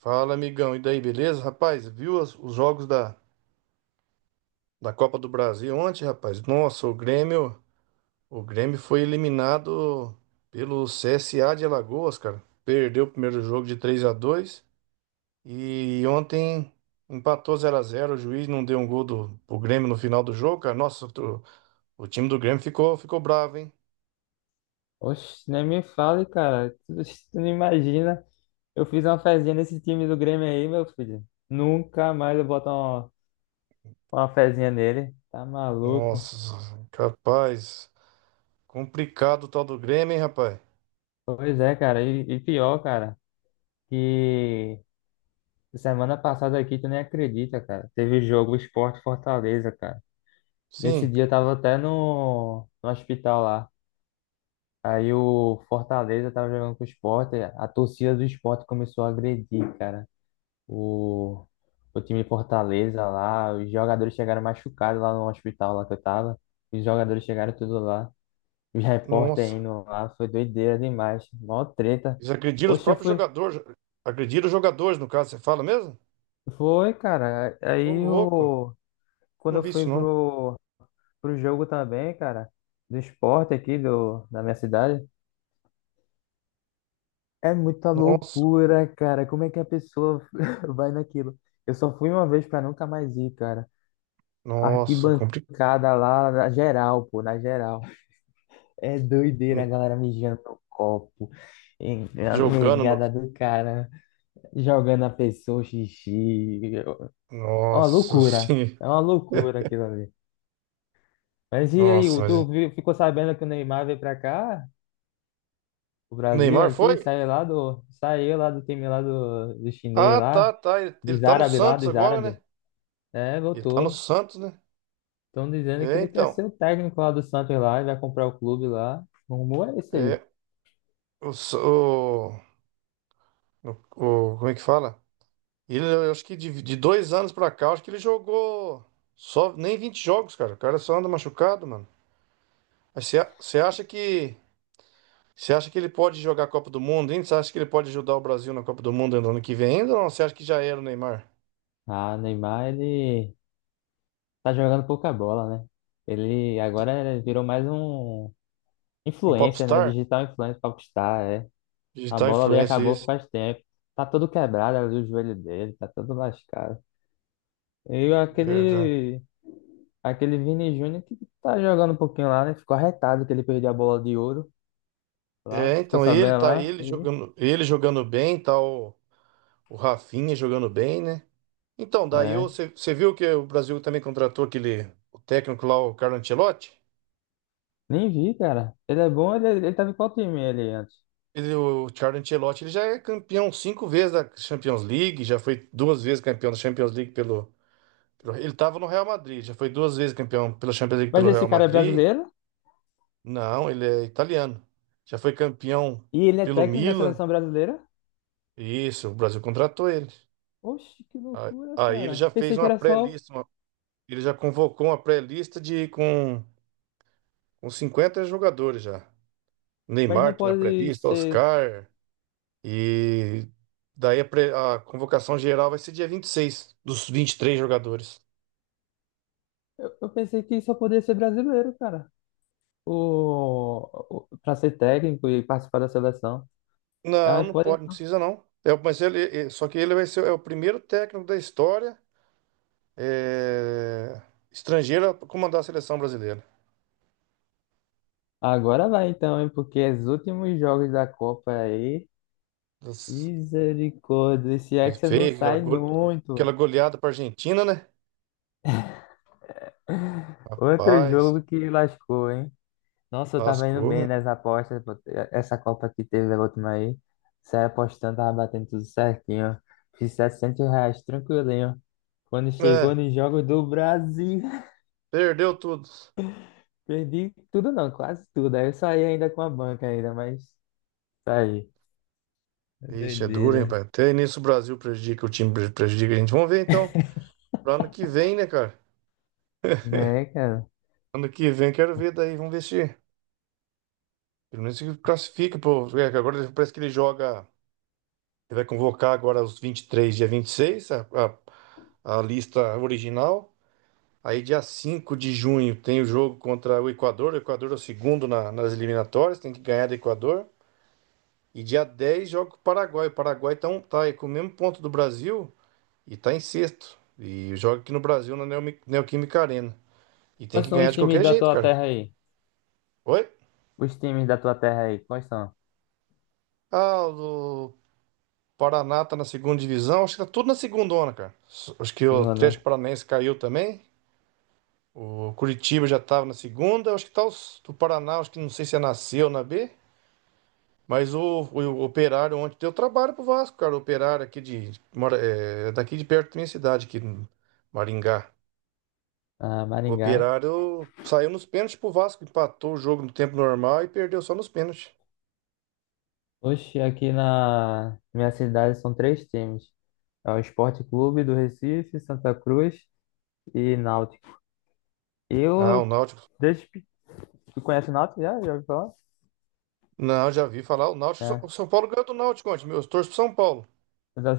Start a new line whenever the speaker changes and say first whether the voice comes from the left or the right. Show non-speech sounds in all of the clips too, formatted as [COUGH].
right: Fala, amigão. E daí, beleza? Rapaz, os jogos da Copa do Brasil ontem, rapaz? Nossa, o Grêmio foi eliminado pelo CSA de Alagoas, cara. Perdeu o primeiro jogo de 3 a 2 e ontem empatou 0 a 0, o juiz não deu um gol do pro Grêmio no final do jogo, cara. Nossa, o time do Grêmio ficou bravo, hein?
left: Oxe, nem me fale, cara. Tu não imagina. Eu fiz uma fezinha nesse time do Grêmio aí, meu filho. Nunca mais eu boto uma fezinha nele. Tá maluco?
right: Nossa, capaz. Complicado o tal do Grêmio, hein, rapaz?
left: Pois é, cara. E pior, cara, que semana passada aqui tu nem acredita, cara. Teve jogo Sport Fortaleza, cara. Nesse
right: Sim.
left: dia eu tava até no hospital lá. Aí o Fortaleza tava jogando com o Sport. A torcida do Sport começou a agredir, cara. O, o time de Fortaleza lá, os jogadores chegaram machucados lá no hospital lá que eu tava. Os jogadores chegaram tudo lá. Os repórteres
right: Nossa.
left: indo lá, foi doideira demais. Mó treta.
right: Eles agrediram os
left: Oxe, eu
right: próprios
left: fui.
right: jogadores. Agrediram os jogadores, no caso, você fala mesmo?
left: Foi, cara.
right: Ô,
left: Aí
right: louco.
left: o. Quando
right: Não
left: eu
right: vi
left: fui
right: isso, não.
left: pro jogo também, cara, do esporte aqui da minha cidade, é muita
right: Nossa,
left: loucura, cara. Como é que a pessoa [LAUGHS] vai naquilo? Eu só fui uma vez pra nunca mais ir, cara.
right: nossa, complicado.
left: Arquibancada lá na geral, pô, na geral. É doideira a galera mijando no copo, a
right: Jogando no.
left: negada do cara, jogando a pessoa xixi.
right: Nossa, sim.
left: É uma loucura
right: [LAUGHS]
left: aquilo ali. Mas e aí,
right: Nossa, mas.
left: ficou sabendo que o Neymar veio pra cá, o
right: O
left: Brasil
right: Neymar foi?
left: aqui, saiu lá saiu lá do time lá do chinês
right: Ah,
left: lá,
right: tá, tá. Ele
left: dos
right: tá no
left: árabes lá,
right: Santos
left: dos
right: agora, né?
left: árabes. É,
right: Ele tá no
left: voltou.
right: Santos, né?
left: Estão dizendo que
right: É,
left: ele quer
right: então.
left: ser o técnico lá do Santos lá e vai comprar o clube lá. O rumor é esse aí.
right: É. O, S- o- o- como é que fala? Ele, eu acho que de 2 anos pra cá, eu acho que ele jogou só nem 20 jogos, cara. O cara só anda machucado, mano. Mas você acha que você acha que ele pode jogar a Copa do Mundo ainda? Você acha que ele pode ajudar o Brasil na Copa do Mundo no ano que vem ainda? Ou não? Você acha que já era o Neymar?
left: Ah, Neymar, ele tá jogando pouca bola, né? Ele agora virou mais um
right: Um
left: influencer, né?
right: popstar?
left: Digital influencer popstar, é. A
right: Digital
left: bola ali
right: influencer,
left: acabou
right: isso.
left: faz tempo. Tá todo quebrado ali o joelho dele, tá todo lascado. E
right: Verdade.
left: aquele Vini Júnior que tá jogando um pouquinho lá, né? Ficou arretado que ele perdeu a bola de ouro lá,
right: É,
left: ficou
right: então
left: sabendo lá, ele,
right: ele jogando bem, tá o Rafinha jogando bem, né? Então,
left: né?
right: você viu que o Brasil também contratou aquele o técnico lá, o Carlo Ancelotti?
left: Nem vi, cara. Ele é bom, ele, é, ele tava em qual time ele antes?
right: Ele, o Carlo Ancelotti, ele já é campeão cinco vezes da Champions League, já foi duas vezes campeão da Champions League pelo… Ele estava no Real Madrid, já foi duas vezes campeão pela Champions League
left: Mas
right: pelo
left: esse
right: Real
left: cara é
right: Madrid.
left: brasileiro
right: Não, ele é italiano. Já foi campeão
left: e ele é
right: pelo
left: técnico da
right: Milan.
left: seleção brasileira?
right: Isso, o Brasil contratou ele.
left: Oxe, que loucura,
right: Aí ele já
left: cara.
right: fez
left: Pensei que
right: uma
left: era só,
right: pré-lista, ele já convocou uma pré-lista com 50 jogadores já.
left: mas não
right: Neymar tá na
left: pode
right: pré-lista,
left: ser.
right: Oscar. E daí a convocação geral vai ser dia 26 dos 23 jogadores.
left: Eu pensei que só podia ser brasileiro, cara. Pra ser técnico e participar da seleção.
right: Não,
left: Ah,
right: não
left: pode
right: pode, não
left: então.
right: precisa não. É, mas só que ele vai ser o primeiro técnico da história, é, estrangeiro, a comandar a seleção brasileira.
left: Agora vai então, hein? Porque os últimos jogos da Copa aí.
right: Das-
left: Misericórdia, esse
right: Ele
left: Hexa não
right: fez aquela,
left: sai muito.
right: aquela goleada para Argentina, né?
left: Outro
right: Paz,
left: jogo que lascou, hein? Nossa, eu tava indo
right: lascou, né?
left: bem nas apostas, pô. Essa Copa que teve a última aí. Saí apostando, tava batendo tudo certinho. Fiz 700 reais, tranquilinho. Quando
right: É,
left: chegou nos Jogos do Brasil, [LAUGHS]
right: perdeu tudo.
left: perdi tudo não, quase tudo. Aí eu saí ainda com a banca ainda, mas saí.
right: Ixi, é duro, hein, pai?
left: Doideira.
right: Até nisso o Brasil prejudica, prejudica a gente. Vamos ver então, para ano que vem, né, cara?
left: Né, cara?
right: Ano que vem quero ver daí, vamos ver se pelo menos se classifica, pô. É, que agora parece que ele joga. Ele vai convocar agora os 23, dia 26, a lista original. Aí, dia 5 de junho, tem o jogo contra o Equador. O Equador é o segundo nas eliminatórias, tem que ganhar do Equador. E dia 10 joga com o Paraguai. O Paraguai tá, tá aí com o mesmo ponto do Brasil e tá em sexto. E joga aqui no Brasil, na Neoquímica Arena. E tem
left: Quais
right: que
left: são
right: ganhar
left: os
right: de
left: times
right: qualquer
left: da
right: jeito,
left: tua
right: cara.
left: terra aí?
right: Oi?
left: Os times da tua terra aí, quais são?
right: Ah, o Paraná tá na segunda divisão. Acho que tá tudo na segundona, cara. Acho que o
left: Engano, né?
right: Atlético Paranaense caiu também. O Curitiba já estava na segunda. Acho que tá os, do Paraná, acho que não sei se é nasceu na B. Mas Operário ontem deu trabalho pro Vasco, cara. O Operário aqui de… é daqui de perto da minha cidade, aqui em Maringá.
left: Ah,
right: O
left: Maringá.
right: Operário saiu nos pênaltis pro Vasco, empatou o jogo no tempo normal e perdeu só nos pênaltis.
left: Oxe, aqui na minha cidade são três times. É o Esporte Clube do Recife, Santa Cruz e Náutico.
right: Ah, o
left: Eu,
right: Náutico.
left: desde pe- Tu conhece o Náutico já? Já ouviu falar?
right: Não, já vi falar. O
left: É.
right: Náutico. O São
left: [LAUGHS]
right: Paulo ganhou do Náutico ontem, meu. Eu torço pro São Paulo.
left: Eu já-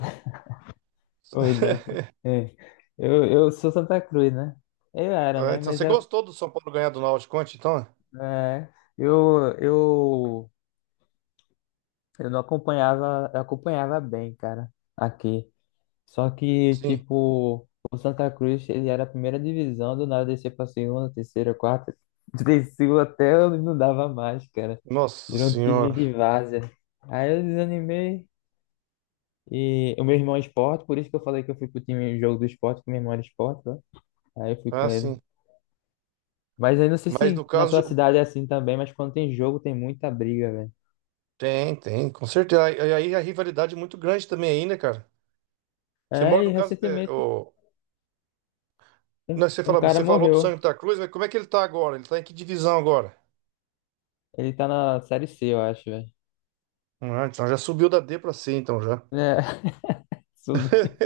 left: Oi, Neto. É. Eu sou Santa Cruz, né? Eu era,
right: Ah,
left: né?
right: então
left: Mas
right: você
left: já,
right: gostou do São Paulo ganhar do Náutico ontem, então?
left: é, eu, eu, eu não acompanhava, eu acompanhava bem, cara, aqui. Só que,
right: Sim.
left: tipo, o Santa Cruz, ele era a primeira divisão, do nada descer pra segunda, terceira, quarta, [LAUGHS] desceu até eu não dava mais, cara.
right: Nossa
left: Virou um time
right: senhora.
left: de várzea. Aí eu desanimei. E o meu irmão é esporte, por isso que eu falei que eu fui pro time jogo do esporte, que meu irmão era esporte, né? Aí eu fui com
right: Ah,
left: ele.
right: sim.
left: Mas aí não sei
right: Mas no
left: se na tua
right: caso…
left: cidade é assim também, mas quando tem jogo tem muita briga, velho.
right: Tem, tem, com certeza. E aí a rivalidade é muito grande também aí, né, cara? Você mora
left: É, e
right: no caso, é,
left: recentemente
right: o… Não,
left: um cara
right: você falou do
left: morreu.
right: Santa Cruz, mas como é que ele tá agora? Ele tá em que divisão agora?
left: Ele tá na série C, eu acho, velho.
right: Ah, então já subiu da D pra C, então já.
left: É, [LAUGHS] subi-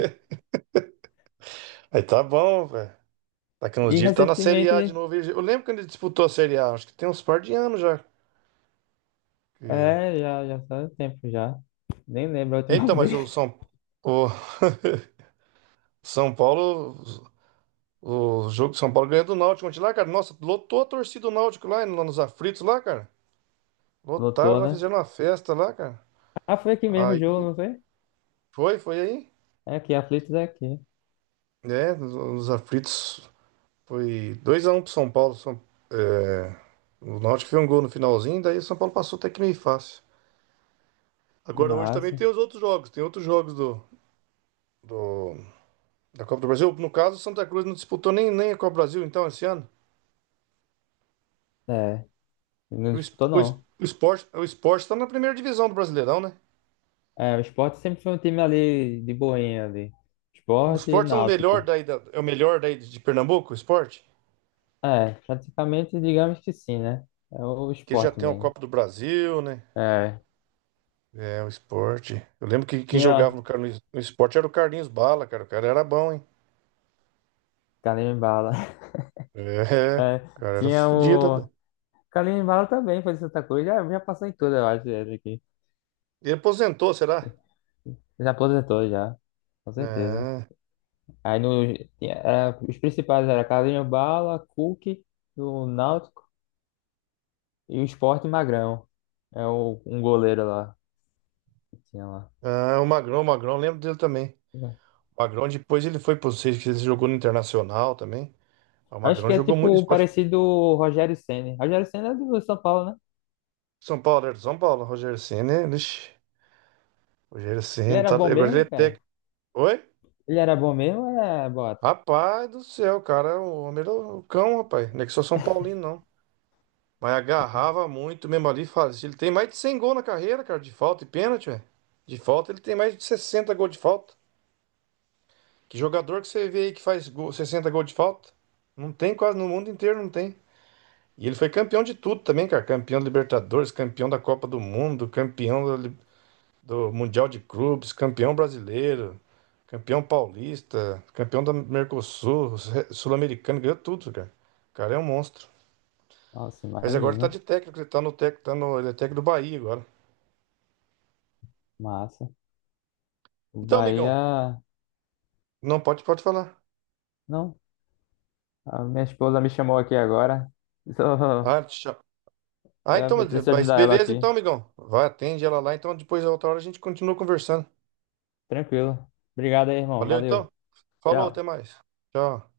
right: Aí tá bom, velho. Daqui uns
left: E
right: dias ele tá na Série A de
left: recentemente.
right: novo. Eu lembro quando ele disputou a Série A, acho que tem uns par de anos já. Que-
left: É, já faz um tempo já. Nem lembro a última [LAUGHS]
right: Então, mas
left: vez.
right: o São Paulo. O jogo de São Paulo ganhou do Náutico ontem lá, cara. Nossa, lotou a torcida do Náutico lá, lá nos aflitos lá, cara. Lotaram
left: Lotou,
right: lá,
left: né?
right: fizeram uma festa lá, cara.
left: Ah, foi aqui mesmo o jogo,
right: Aí
left: não foi?
right: foi aí,
left: É aqui, Aflitos é aqui.
right: né? Nos aflitos foi 2x1 pro São Paulo. É, o Náutico fez um gol no finalzinho, daí o São Paulo passou até que meio fácil. Agora hoje também
left: Massa.
right: tem os outros jogos, tem outros jogos do- da Copa do Brasil. No caso, o Santa Cruz não disputou nem a Copa do Brasil então esse ano.
left: É, não disputou não.
right: O Sport está na primeira divisão do Brasileirão, né?
left: É, o Sport sempre foi um time ali de boinha ali.
right: O
left: Sport e
right: Sport é o melhor
left: Náutico.
right: é o melhor daí de Pernambuco, o Sport,
left: É, praticamente digamos que sim, né? É o
right: que ele já
left: Sport
right: tem a
left: mesmo.
right: Copa do Brasil, né?
left: É,
right: É, o esporte. Eu lembro que quem jogava
left: tinha
right: No esporte era o Carlinhos Bala, cara. O cara era bom, hein?
left: Kalimbala. [LAUGHS]
right: É, o
left: É,
right: cara era
left: tinha
right: fodido,
left: o...
right: velho.
left: Kalimbala também foi de Santa Cruz. Já passou em tudo, eu acho, ele aqui.
right: Ele aposentou, será?
left: Já aposentou já, com certeza.
right: Ah,
left: Aí no, era- os principais eram Carlinhos Bala, Cook, do Náutico e o Sport Magrão. É o, um goleiro lá que tinha lá.
right: ah, o Magrão, eu lembro dele também. O Magrão depois ele foi pro Seis, que ele jogou no Internacional também. Ah, o
left: Acho
right: Magrão
left: que é
right: jogou muito
left: tipo
right: esporte.
left: parecido o Rogério Ceni. Rogério Ceni é do São Paulo, né?
right: São Paulo, era de São Paulo. Rogério Ceni, lixi. Rogério
left: Ele
right: Ceni,
left: era
right: tá…
left: bom
right: agora ele é
left: mesmo, cara?
right: técnico. Oi?
left: Ele era bom mesmo, é, bota.
right: Rapaz do céu, cara, o homem era o cão, rapaz. Não é que sou São Paulino, não. Mas agarrava muito mesmo ali, fazia. Ele tem mais de 100 gols na carreira, cara, de falta e pênalti, velho. De falta, ele tem mais de 60 gols de falta. Que jogador que você vê aí que faz gol, 60 gols de falta? Não tem quase no mundo inteiro, não tem. E ele foi campeão de tudo também, cara. Campeão da Libertadores, campeão da Copa do Mundo, campeão da Li- do, Mundial de Clubes, campeão brasileiro, campeão paulista, campeão da Mercosul, sul-americano, ganhou tudo, cara. O cara é um monstro.
left: Nossa,
right: Mas agora ele tá
left: imagina.
right: de técnico, ele tá no técnico, tá no, ele é técnico do Bahia agora.
left: Massa. O
right: Então, amigão,
left: Bahia.
right: não pode, pode falar.
left: Não, a minha esposa me chamou aqui agora. [LAUGHS] Só-
right: Ah, tchau. Ah, então,
left: Eu preciso
right: mas
left: ajudar ela
right: beleza,
left: aqui.
right: então, amigão. Vai, atende ela lá. Então, depois, outra hora, a gente continua conversando.
left: Tranquilo. Obrigado aí, irmão.
right: Valeu, então.
left: Valeu.
right: Falou, até
left: Tchau.
right: mais. Tchau.